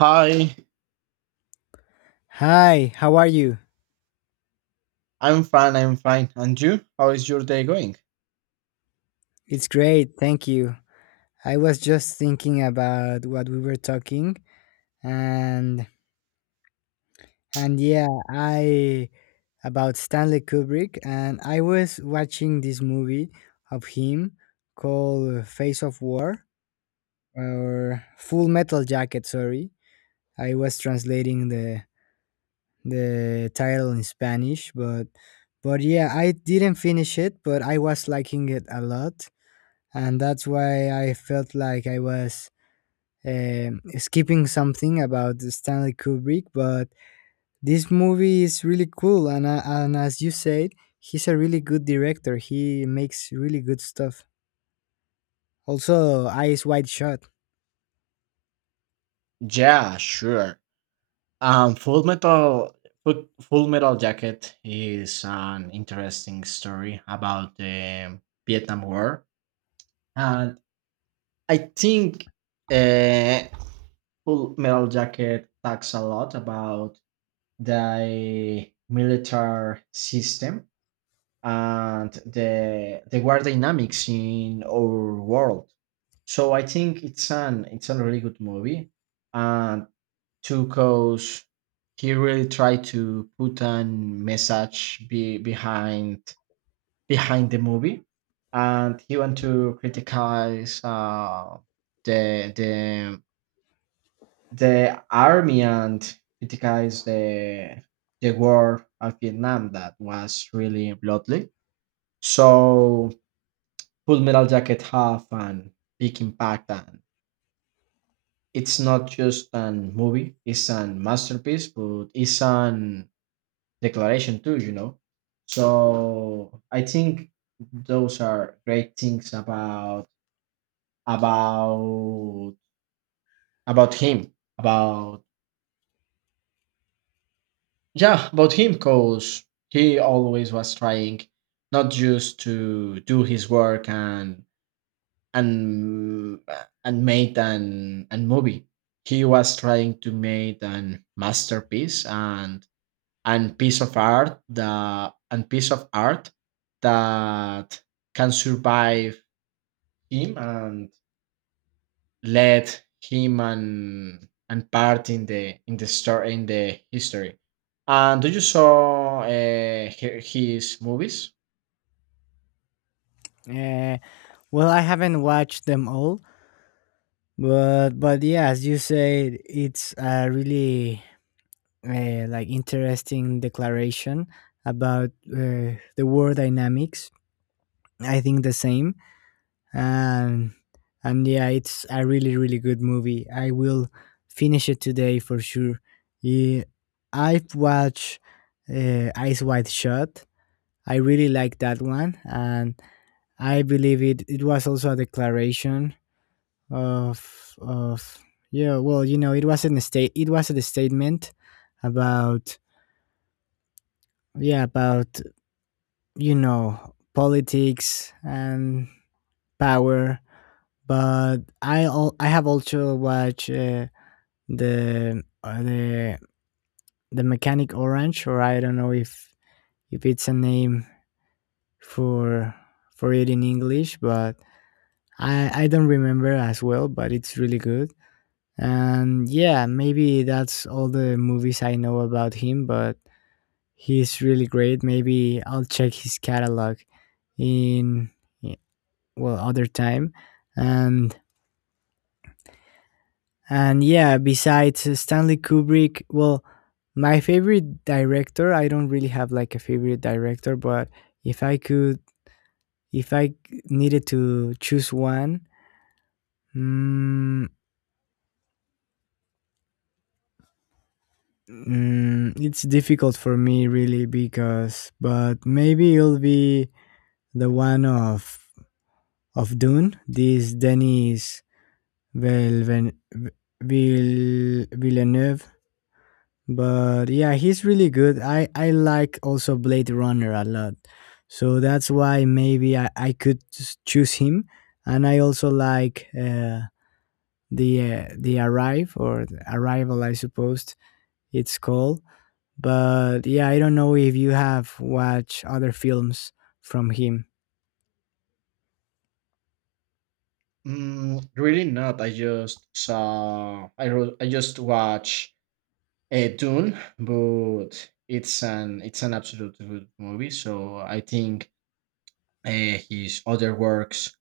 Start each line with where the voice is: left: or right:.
right: Hi,
left: Hi, how are you?
right: I'm fine, I'm fine. And you? How is your day going?
left: It's great, thank you. I was just thinking about what we were talking and and yeah, I about Stanley Kubrick, and I was watching this movie of him called Face of War or Full Metal Jacket, sorry. I was translating the title in Spanish, but yeah, I didn't finish it, but I was liking it a lot, and that's why I felt like I was skipping something about Stanley Kubrick. But this movie is really cool, and as you said, he's a really good director. He makes really good stuff. Also, Eyes Wide Shut.
right: Yeah, sure. Um, Full Metal Full Metal Jacket is an interesting story about the Vietnam War, and I think uh, Full Metal Jacket talks a lot about the military system and the war dynamics in our world. So I think it's a really good movie, and Tuco's he really tried to put a message behind behind the movie, and he want to criticize the the army and criticize the war of Vietnam that was really bloodly. So Full Metal Jacket have an big impact, and it's not just an movie; it's an masterpiece, but it's an declaration too, you know. So I think those are great things about about about him, about yeah, about him, because he always was trying not just to do his work and and made an a movie. He was trying to make an masterpiece and piece of art the and piece of art that can survive him and let him and part in the story in the history. And do you saw his movies?
left: Uh, well, I haven't watched them all, but yeah, as you said, it's a really like interesting declaration about the war dynamics. I think the same, and and yeah, it's a really really good movie. I will finish it today for sure. Yeah, I've watched Eyes Wide Shut. I really like that one, and I believe it was also a declaration of yeah, well, you know, it was an state, it was a statement about, yeah, about, you know, politics and power. But I have also watched the the Mechanic Orange, or I don't know if it's a name for for it in English, but I don't remember as well. But it's really good, and yeah, maybe that's all the movies I know about him. But he's really great. Maybe I'll check his catalog in, well, other time. And And yeah, besides Stanley Kubrick, well, my favorite director, I don't really have like a favorite director, but if I could, if I needed to choose one, mm, it's difficult for me really because, but maybe it'll be the one of Dune, this Denis Villeneuve, Villeneuve. But yeah, he's really good. I like also Blade Runner a lot. So that's why maybe I could choose him. And I also like the arrive, or the arrival, I suppose it's called. But yeah, I don't know if you have watched other films from him.
right: Mm, really not. I just saw. I wrote, I just watch Dune, but it's an absolute good movie. So I think his other works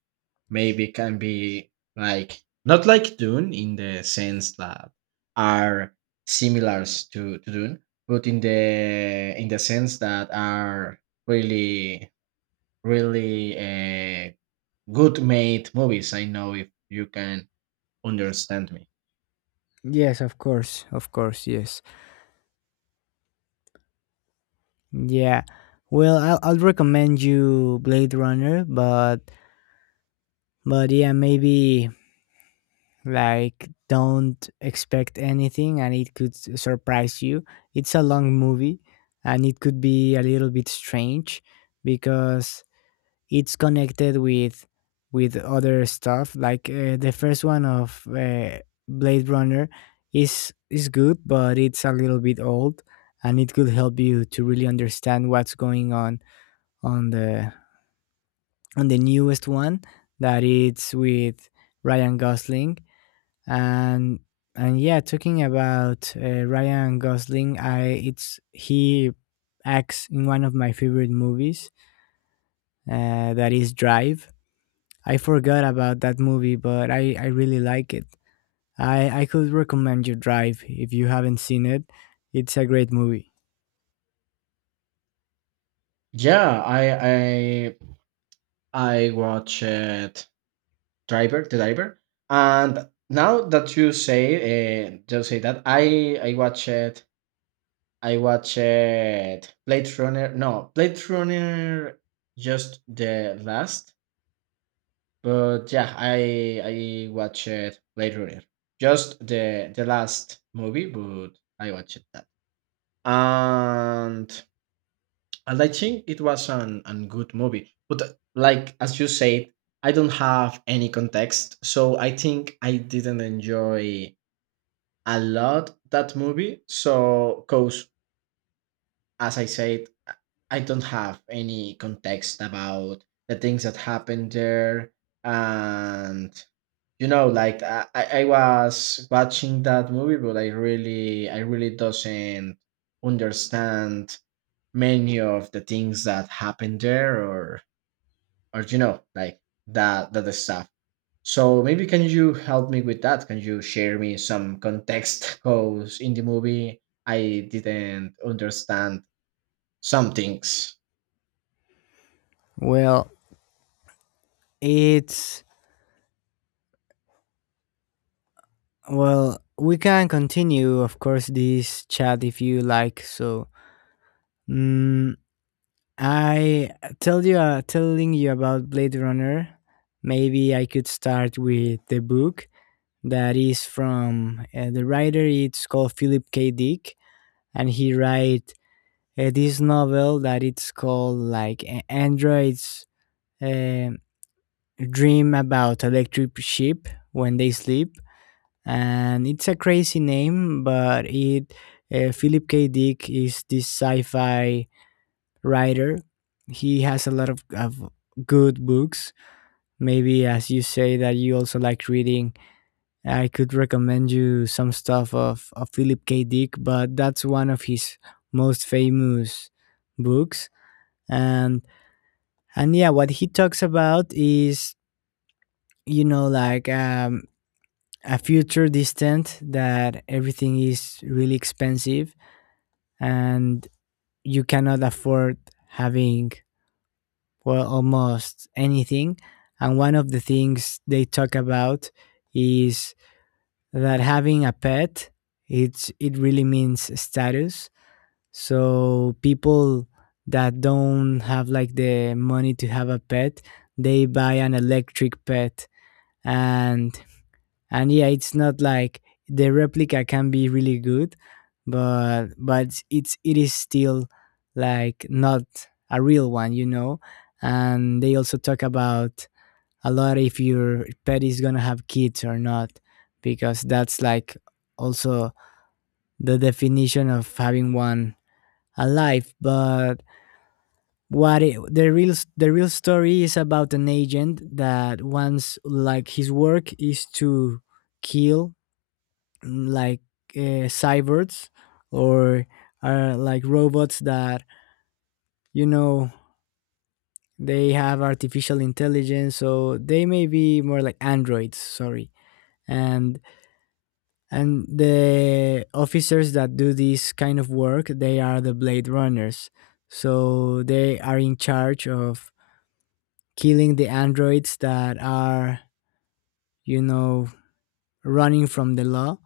right: maybe can be like not like Dune in the sense that are similars to Dune, but in the sense that are really really good made movies. I know if you can understand me.
left: Yes, of course, yes, yeah. Well, I'll recommend you Blade Runner, but yeah, maybe, like, don't expect anything and it could surprise you. It's a long movie, and it could be a little bit strange because it's connected with other stuff, like the first one of Blade Runner is good, but it's a little bit old, and it could help you to really understand what's going on the on the newest one, that it's with Ryan Gosling. and and yeah, talking about Ryan Gosling, I it's, he acts in one of my favorite movies, that is Drive. I forgot about that movie, but I really like it. I could recommend you Drive if you haven't seen it. It's a great movie.
right: Yeah, I I watched driver the driver, and now that you say just say that I watched, I watched Blade Runner, no, Blade Runner just the last. But yeah, I watched Blade Runner just the last movie, but I watched that. and and I think it was an good movie. But like as you said, I don't have any context, so I think I didn't enjoy a lot that movie. So, cause as I said, I don't have any context about the things that happened there, and you know, like I was watching that movie, but I really doesn't understand many of the things that happened there or you know like that the stuff. So maybe can you help me with that? Can you share me some context because in the movie I didn't understand some things.
left: Well, it's, well, we can continue, of course, this chat if you like. So, mm, I tell you, telling you about Blade Runner. Maybe I could start with the book that is from the writer. It's called Philip K. Dick, and he write this novel that it's called like Androids uh, Dream About Electric Sheep When They Sleep, and it's a crazy name, but it, Philip K. Dick is this sci-fi writer. He has a lot of good books. Maybe as you say that you also like reading, I could recommend you some stuff of Philip K. Dick, but that's one of his most famous books. And and yeah, what he talks about is, you know, like a future distant that everything is really expensive and you cannot afford having for almost anything. And one of the things they talk about is that having a pet, it really means status. So people that don't have like the money to have a pet, they buy an electric pet. and and yeah, it's not like the replica can be really good, but it's it is still like not a real one, you know. And they also talk about a lot if your pet is gonna have kids or not, because that's like also the definition of having one alive. But the real story is about an agent that wants, like, his work is to kill, like, cyborgs, or are like robots that, you know, they have artificial intelligence, so they may be more like androids, sorry. and and the officers that do this kind of work, they are the blade runners. So they are in charge of killing the androids that are, you know, running from the law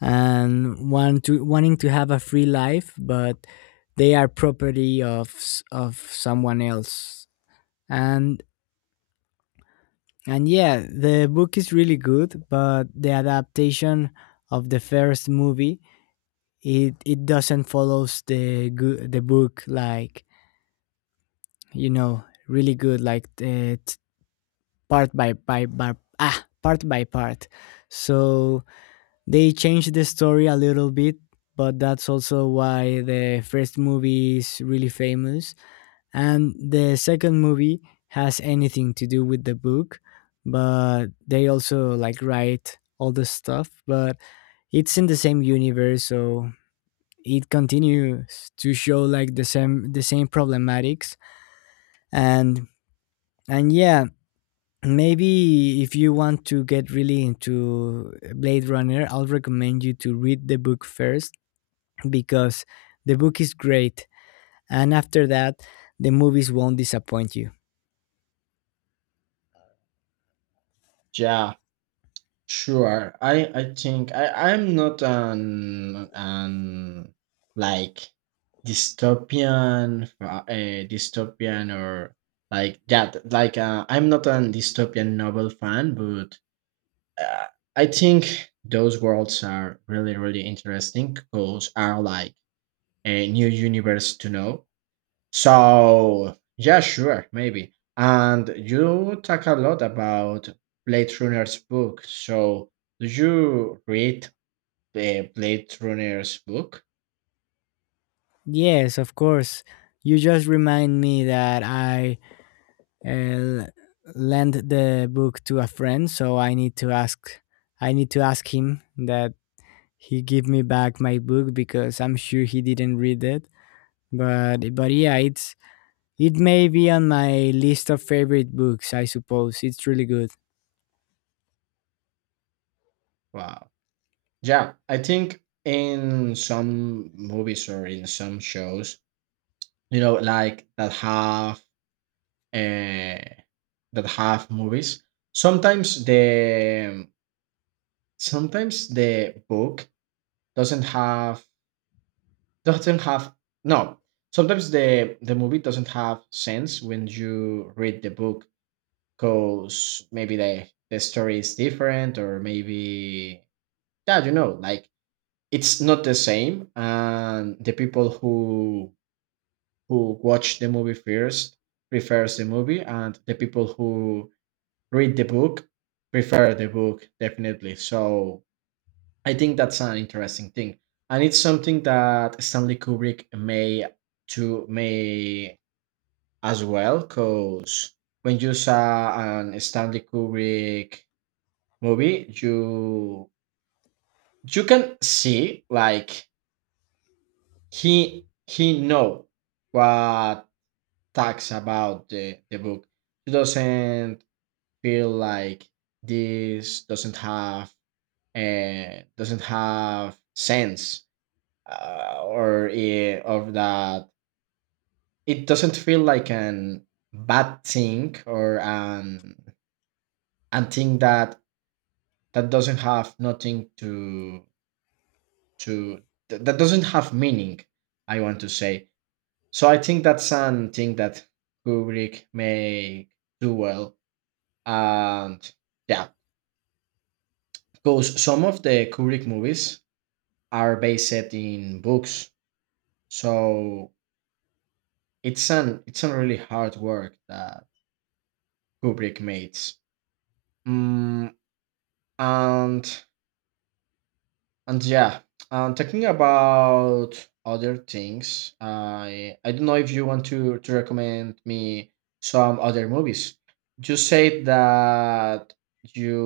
left: and wanting to have a free life, but they are property of of someone else. And and yeah, the book is really good, but the adaptation of the first movie, it doesn't follows the good the book, like, you know, really good, like, part by, ah, part by part. So they changed the story a little bit, but that's also why the first movie is really famous. And the second movie has anything to do with the book, but they also like write all the stuff, but it's in the same universe. So it continues to show like the same problematics. and and yeah, maybe if you want to get really into Blade Runner, I'll recommend you to read the book first, because the book is great, and after that, the movies won't disappoint you.
right: Yeah, sure. I think I'm not an like dystopian dystopian or like that like I'm not a dystopian novel fan. But uh, I think those worlds are really, really interesting because are like a new universe to know. So yeah, sure, maybe. And you talk a lot about Blade Runner's book. So do you read the Blade Runner's book?
left: Yes, of course. You just remind me that I uh, lent the book to a friend, so I need to ask. I need to ask him that he give me back my book, because I'm sure he didn't read it. But yeah, it's, it may be on my list of favorite books. I suppose it's really good.
right: Wow. Yeah, I think in some movies or in some shows, you know, like uh, that have movies. Sometimes the sometimes the book doesn't have doesn't have no. Sometimes the movie doesn't have sense when you read the book, because maybe the story is different or maybe, yeah, you know, like it's not the same, and the people who watch the movie first prefers the movie, and the people who read the book, prefer the book, definitely. So I think that's an interesting thing. And it's something that Stanley Kubrick may to may as well, because when you saw an Stanley Kubrick movie, you can see like he know what talks about the book. He doesn't feel like this doesn't have sense or of that. It doesn't feel like an bad thing or an and thing that that doesn't have nothing to that that doesn't have meaning, I want to say. So I think that's something thing that Kubrick may do well. And yeah, because some of the Kubrick movies are based in books, so it's an really hard work that Kubrick made. Mm, and and yeah, and talking about other things, I don't know if you want to recommend me some other movies. You said that you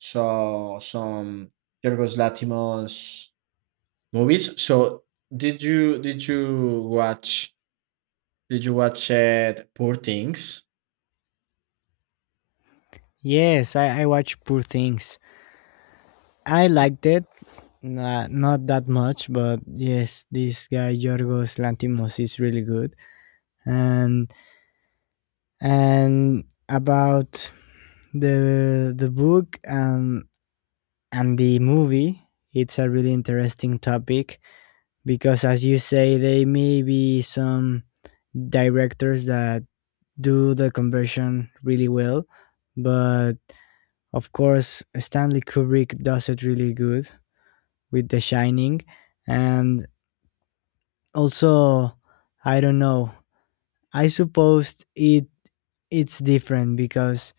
right: saw some Yorgos Lanthimos movies. So did you watch did you watch it Poor Things?
left: Yes, I watched Poor Things. I liked it. Not that much, but yes, this guy Yorgos Lantimos is really good. And and about the book and the movie, it's a really interesting topic, because, as you say, there may be some directors that do the conversion really well, but of course, Stanley Kubrick does it really good with The Shining, and also, I don't know, I suppose it, it's different because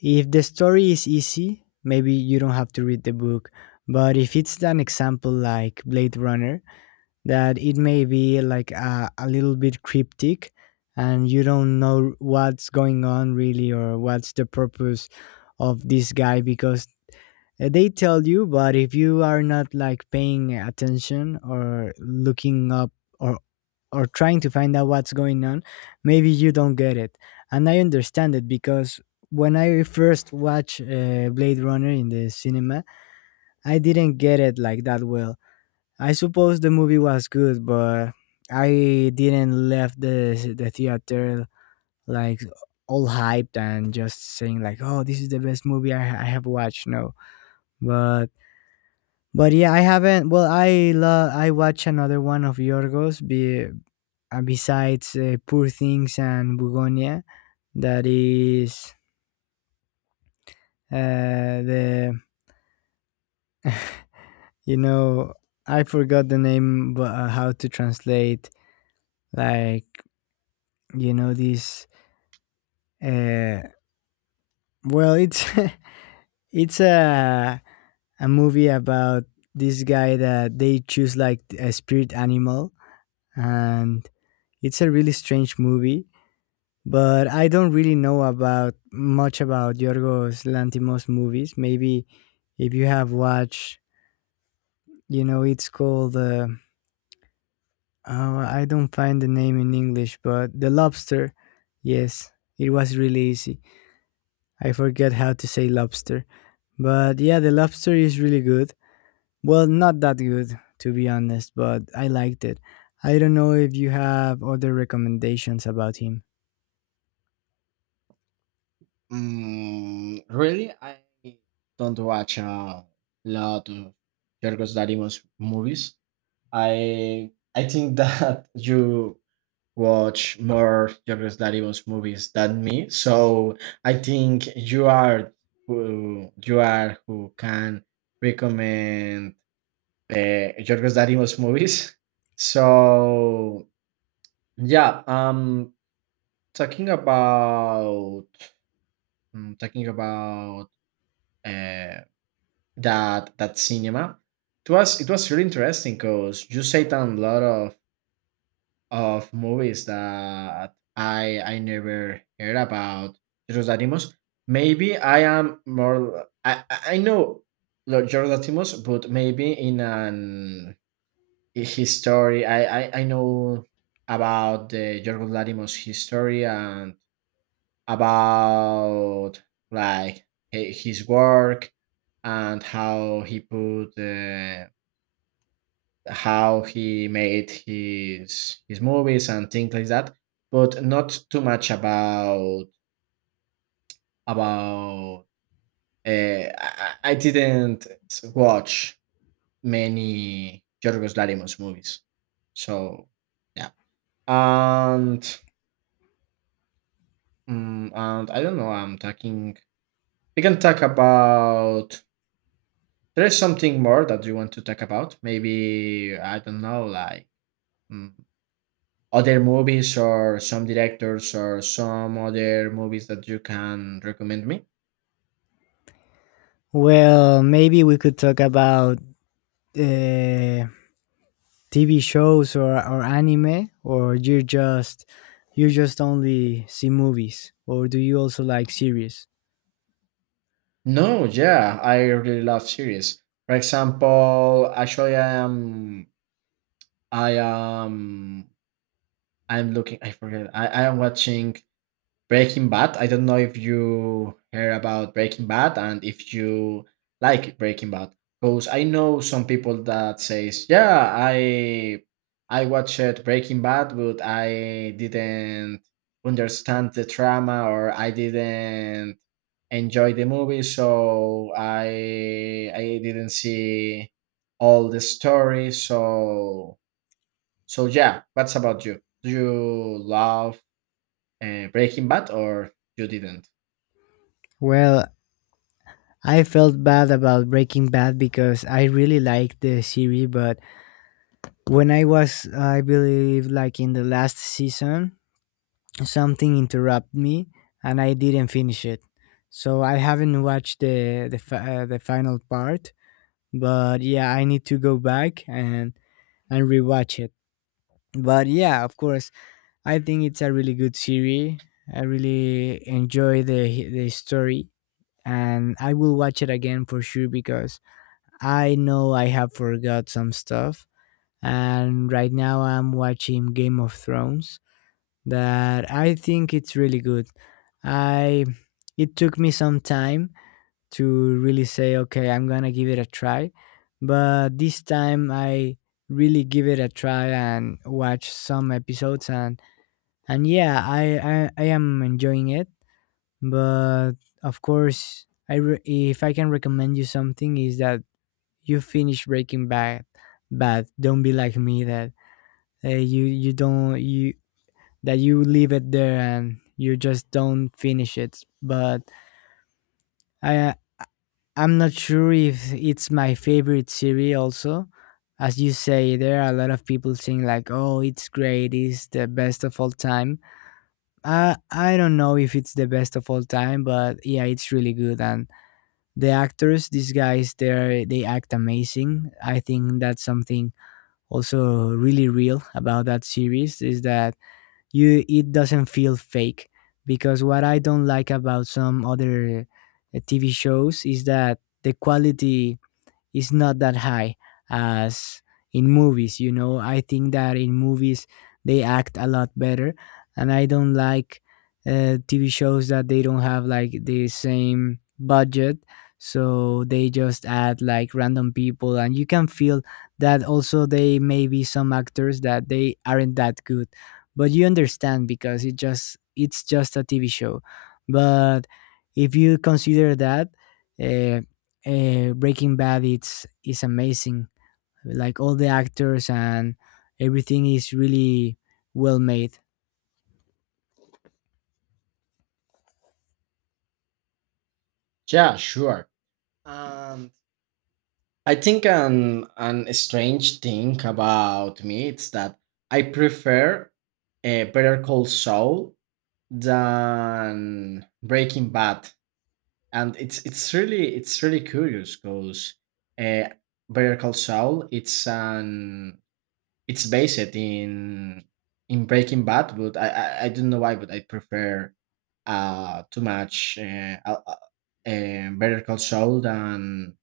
left: if the story is easy maybe you don't have to read the book. But if it's an example like Blade Runner, that it may be like a little bit cryptic and you don't know what's going on really, or what's the purpose of this guy, because they tell you. But if you are not like paying attention or looking up or or trying to find out what's going on, maybe you don't get it. And I understand it because when I first watched Blade Runner in the cinema, I didn't get it like that well. I suppose the movie was good, but I didn't left the theater like all hyped and just saying like, "Oh, this is the best movie I have watched." No, but yeah, I haven't. Well, I love. I watch another one of Yorgos, be besides Poor Things and Bugonia. That is the, you know, I forgot the name, but how to translate, like, you know, this. Uh, well, it's it's a movie about this guy that they choose like a spirit animal, and it's a really strange movie. But I don't really know about much about Yorgos Lantimos movies. Maybe if you have watched, you know, it's called. Oh, I don't find the name in English, but The Lobster. Yes, it was really easy. I forget how to say lobster, but yeah, The Lobster is really good. Well, not that good to be honest, but I liked it. I don't know if you have other recommendations about him.
right: Mm, really, I don't watch a lot of Yorgos Lanthimos movies. I think that you watch more Yorgos Lanthimos movies than me. So I think you are who can recommend Yorgos Lanthimos movies. So yeah, talking about talking about. Uh, that that cinema. It was really interesting because you said a lot of movies that I never heard about Jordatimos. Maybe I am more I know Jordatimos, but maybe in an his story I know about the Jordatimos history and about like his work and how he put how he made his movies and things like that, but not too much about about. I didn't watch many Yorgos Lanthimos movies, so yeah. And I don't know. I'm talking. We can talk about. There is something more that you want to talk about. Maybe I don't know, like. mm, Other movies or some directors or some other movies that you can recommend me?
left: Well, maybe we could talk about uh, TV shows, or anime, or you're just, you just only see movies, or do you also like series?
right: No, yeah, I really love series. For example, actually, I am, I'm looking. I forget. I am watching Breaking Bad. I don't know if you heard about Breaking Bad and if you like Breaking Bad, because I know some people that says, "Yeah, I watched Breaking Bad, but I didn't understand the drama or I didn't enjoy the movie, so I didn't see all the story." So so yeah, what's about you? Do you love Breaking Bad, or you didn't?
left: Well, I felt bad about Breaking Bad because I really liked the series, but when I was, I believe, like in the last season, something interrupted me and I didn't finish it. So I haven't watched the the final part, but yeah, I need to go back and rewatch it. But yeah, of course, I think it's a really good series. I really enjoy the story, and I will watch it again for sure because I know I have forgot some stuff. And right now I'm watching Game of Thrones, that I think it's really good. I it took me some time to really say, okay, I'm gonna give it a try, but this time I really give it a try and watch some episodes and yeah I am enjoying it, but of course, if I can recommend you something is that you finish Breaking Bad, but don't be like me that you you don't you that you leave it there and you just don't finish it. But I, I'm not sure if it's my favorite series. Also, as you say, there are a lot of people saying like, oh, it's great, it's the best of all time. I don't know if it's the best of all time, but yeah, it's really good. And the actors, these guys, they act amazing. I think that's something also really real about that series is that you it doesn't feel fake. Because what I don't like about some other TV shows is that the quality is not that high as in movies. You know, I think that in movies they act a lot better, and I don't like TV shows that they don't have like the same budget, so they just add like random people, and you can feel that also they may be some actors that they aren't that good, but you understand because it's just a TV show, but if you consider that. Uh, Breaking Bad it's is amazing. Like all the actors and everything is really well made.
right: Yeah, sure. And I think an strange thing about me it's that I prefer a Better Call Saul than Breaking Bad, and it's really curious because uh, Better Call Saul it's an. It's based in Breaking Bad, but I don't know why, but I prefer too much Better Call Saul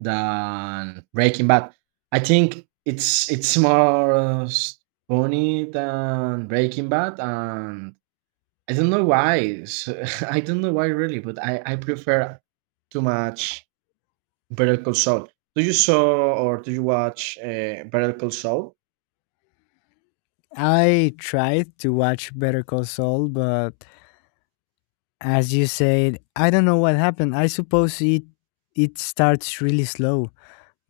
right: than Breaking Bad. I think it's more funny than Breaking Bad, and I don't know why. So, I don't know why really, but I prefer too much Better Call Saul. Do you saw or do you watch Better Call Saul?
left: I tried to watch Better Call Saul, but as you said, I don't know what happened. I suppose it starts really slow,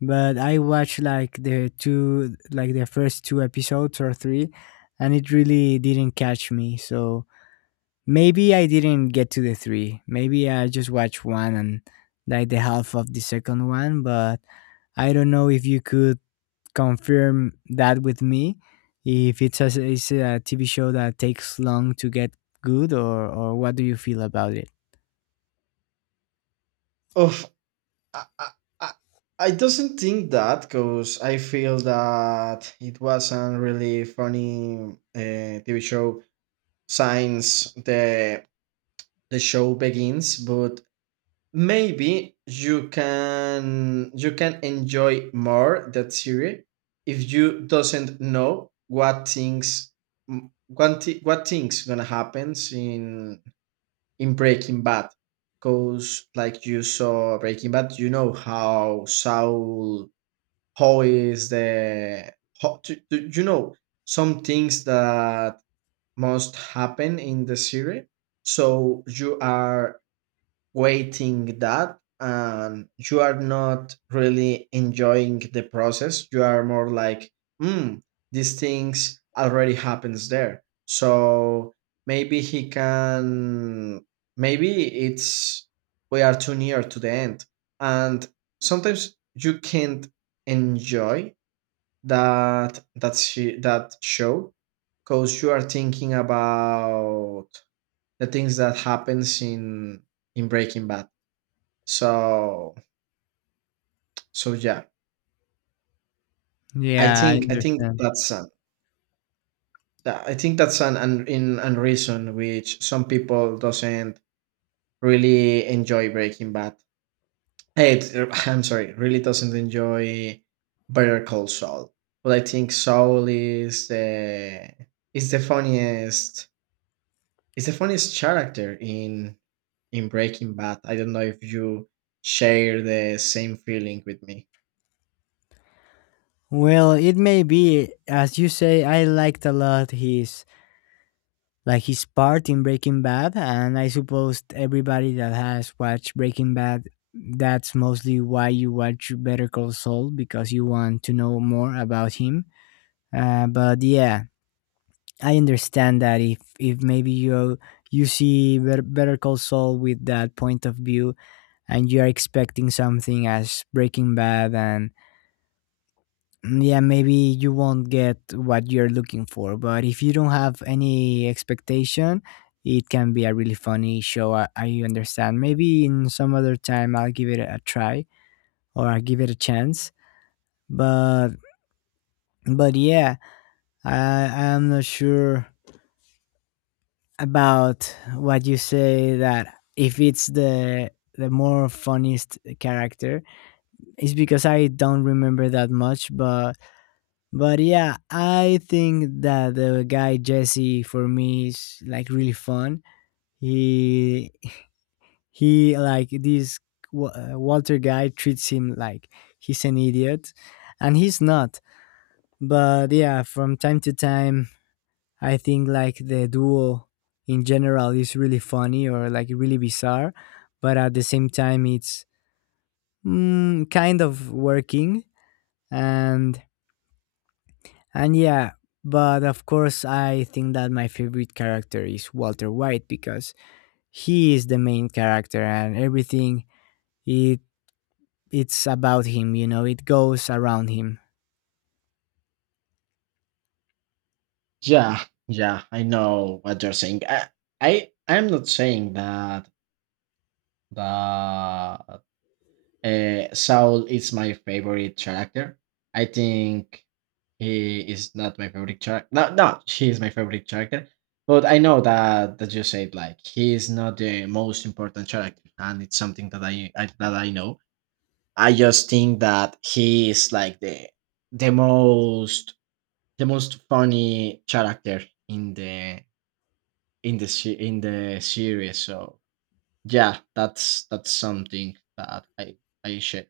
left: but I watched like the first two episodes or three, and it really didn't catch me. So maybe I didn't get to the three. Maybe I just watched one and like the half of the second one, but I don't know if you could confirm that with me. If it's a TV show that takes long to get good, or what do you feel about it?
right: Oh, I, I, I I doesn't think that because I feel that it wasn't really funny TV show since the show begins, but maybe you can enjoy more that series if you doesn't know what things what things gonna happen in Breaking Bad, because like you saw Breaking Bad, you know how Saul how is the how, do, do you know some things that must happen in the series, so you are waiting that and you are not really enjoying the process. You are more like, "Hmm, these things already happens there, so maybe he can maybe it's we are too near to the end, and sometimes you can't enjoy that show because you are thinking about the things that happens in Breaking Bad." So so yeah, I
left: Yeah, I
right: think
left: understand.
right: that's an yeah, I think that's an reason which some people doesn't really enjoy Breaking Bad. Hey, I'm sorry, really doesn't enjoy Better Call Saul. But I think Saul is the is the funniest is the funniest character in Breaking Bad. I don't know if you share the same feeling with me.
left: Well, it may be. As you say, I liked a lot his part in Breaking Bad, and I suppose everybody that has watched Breaking Bad, that's mostly why you watch Better Call Saul, because you want to know more about him. But yeah, I understand that if maybe you see Better Call Saul with that point of view, and you are expecting something as Breaking Bad, and mm, yeah, maybe you won't get what you're looking for. But if you don't have any expectation, it can be a really funny show. I understand, maybe in some other time I'll give it a try or I'll give it a chance. but but yeah, i I'm not sure about what you say, that if it's the more funniest character, it's because I don't remember that much. But yeah, I think that the guy Jesse for me is like really fun. He he like this Walter guy treats him like he's an idiot, and he's not. But yeah, from time to time, I think like the duo in general is really funny or like really bizarre, but at the same time, it's kind of working. and And yeah, but of course, I think that my favorite character is Walter White, because he is the main character and everything, it it's about him, you know, it goes around him.
right: Yeah, yeah, I know what you're saying. I'm not saying that that Saul is my favorite character. I think he is not my favorite character. No, no, she is my favorite character. But I know that that you said like he is not the most important character, and it's something that I that I know. I just think that he is like the the most most funny character in the in the series. So yeah, that's something that I share.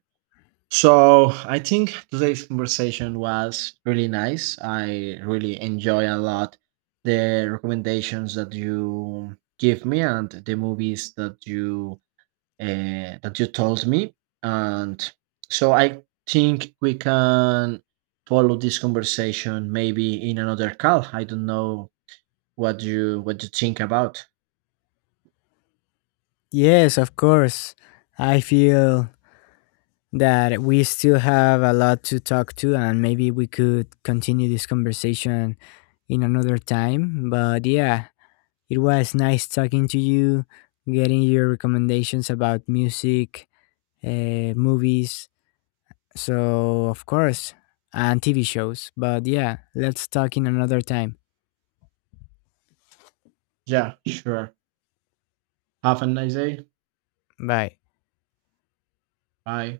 right: So I think today's conversation was really nice. I really enjoy a lot the recommendations that you give me and the movies that you told me. And so I think we can follow this conversation maybe in another call. I don't know what you think about.
left: Yes, of course. I feel that we still have a lot to talk to, and maybe we could continue this conversation in another time. But yeah, it was nice talking to you, getting your recommendations about music, movies, so, of course, and TV shows. But yeah, let's talk in another time.
right: Yeah, sure. Have a nice day.
left: Bye.
right: Bye.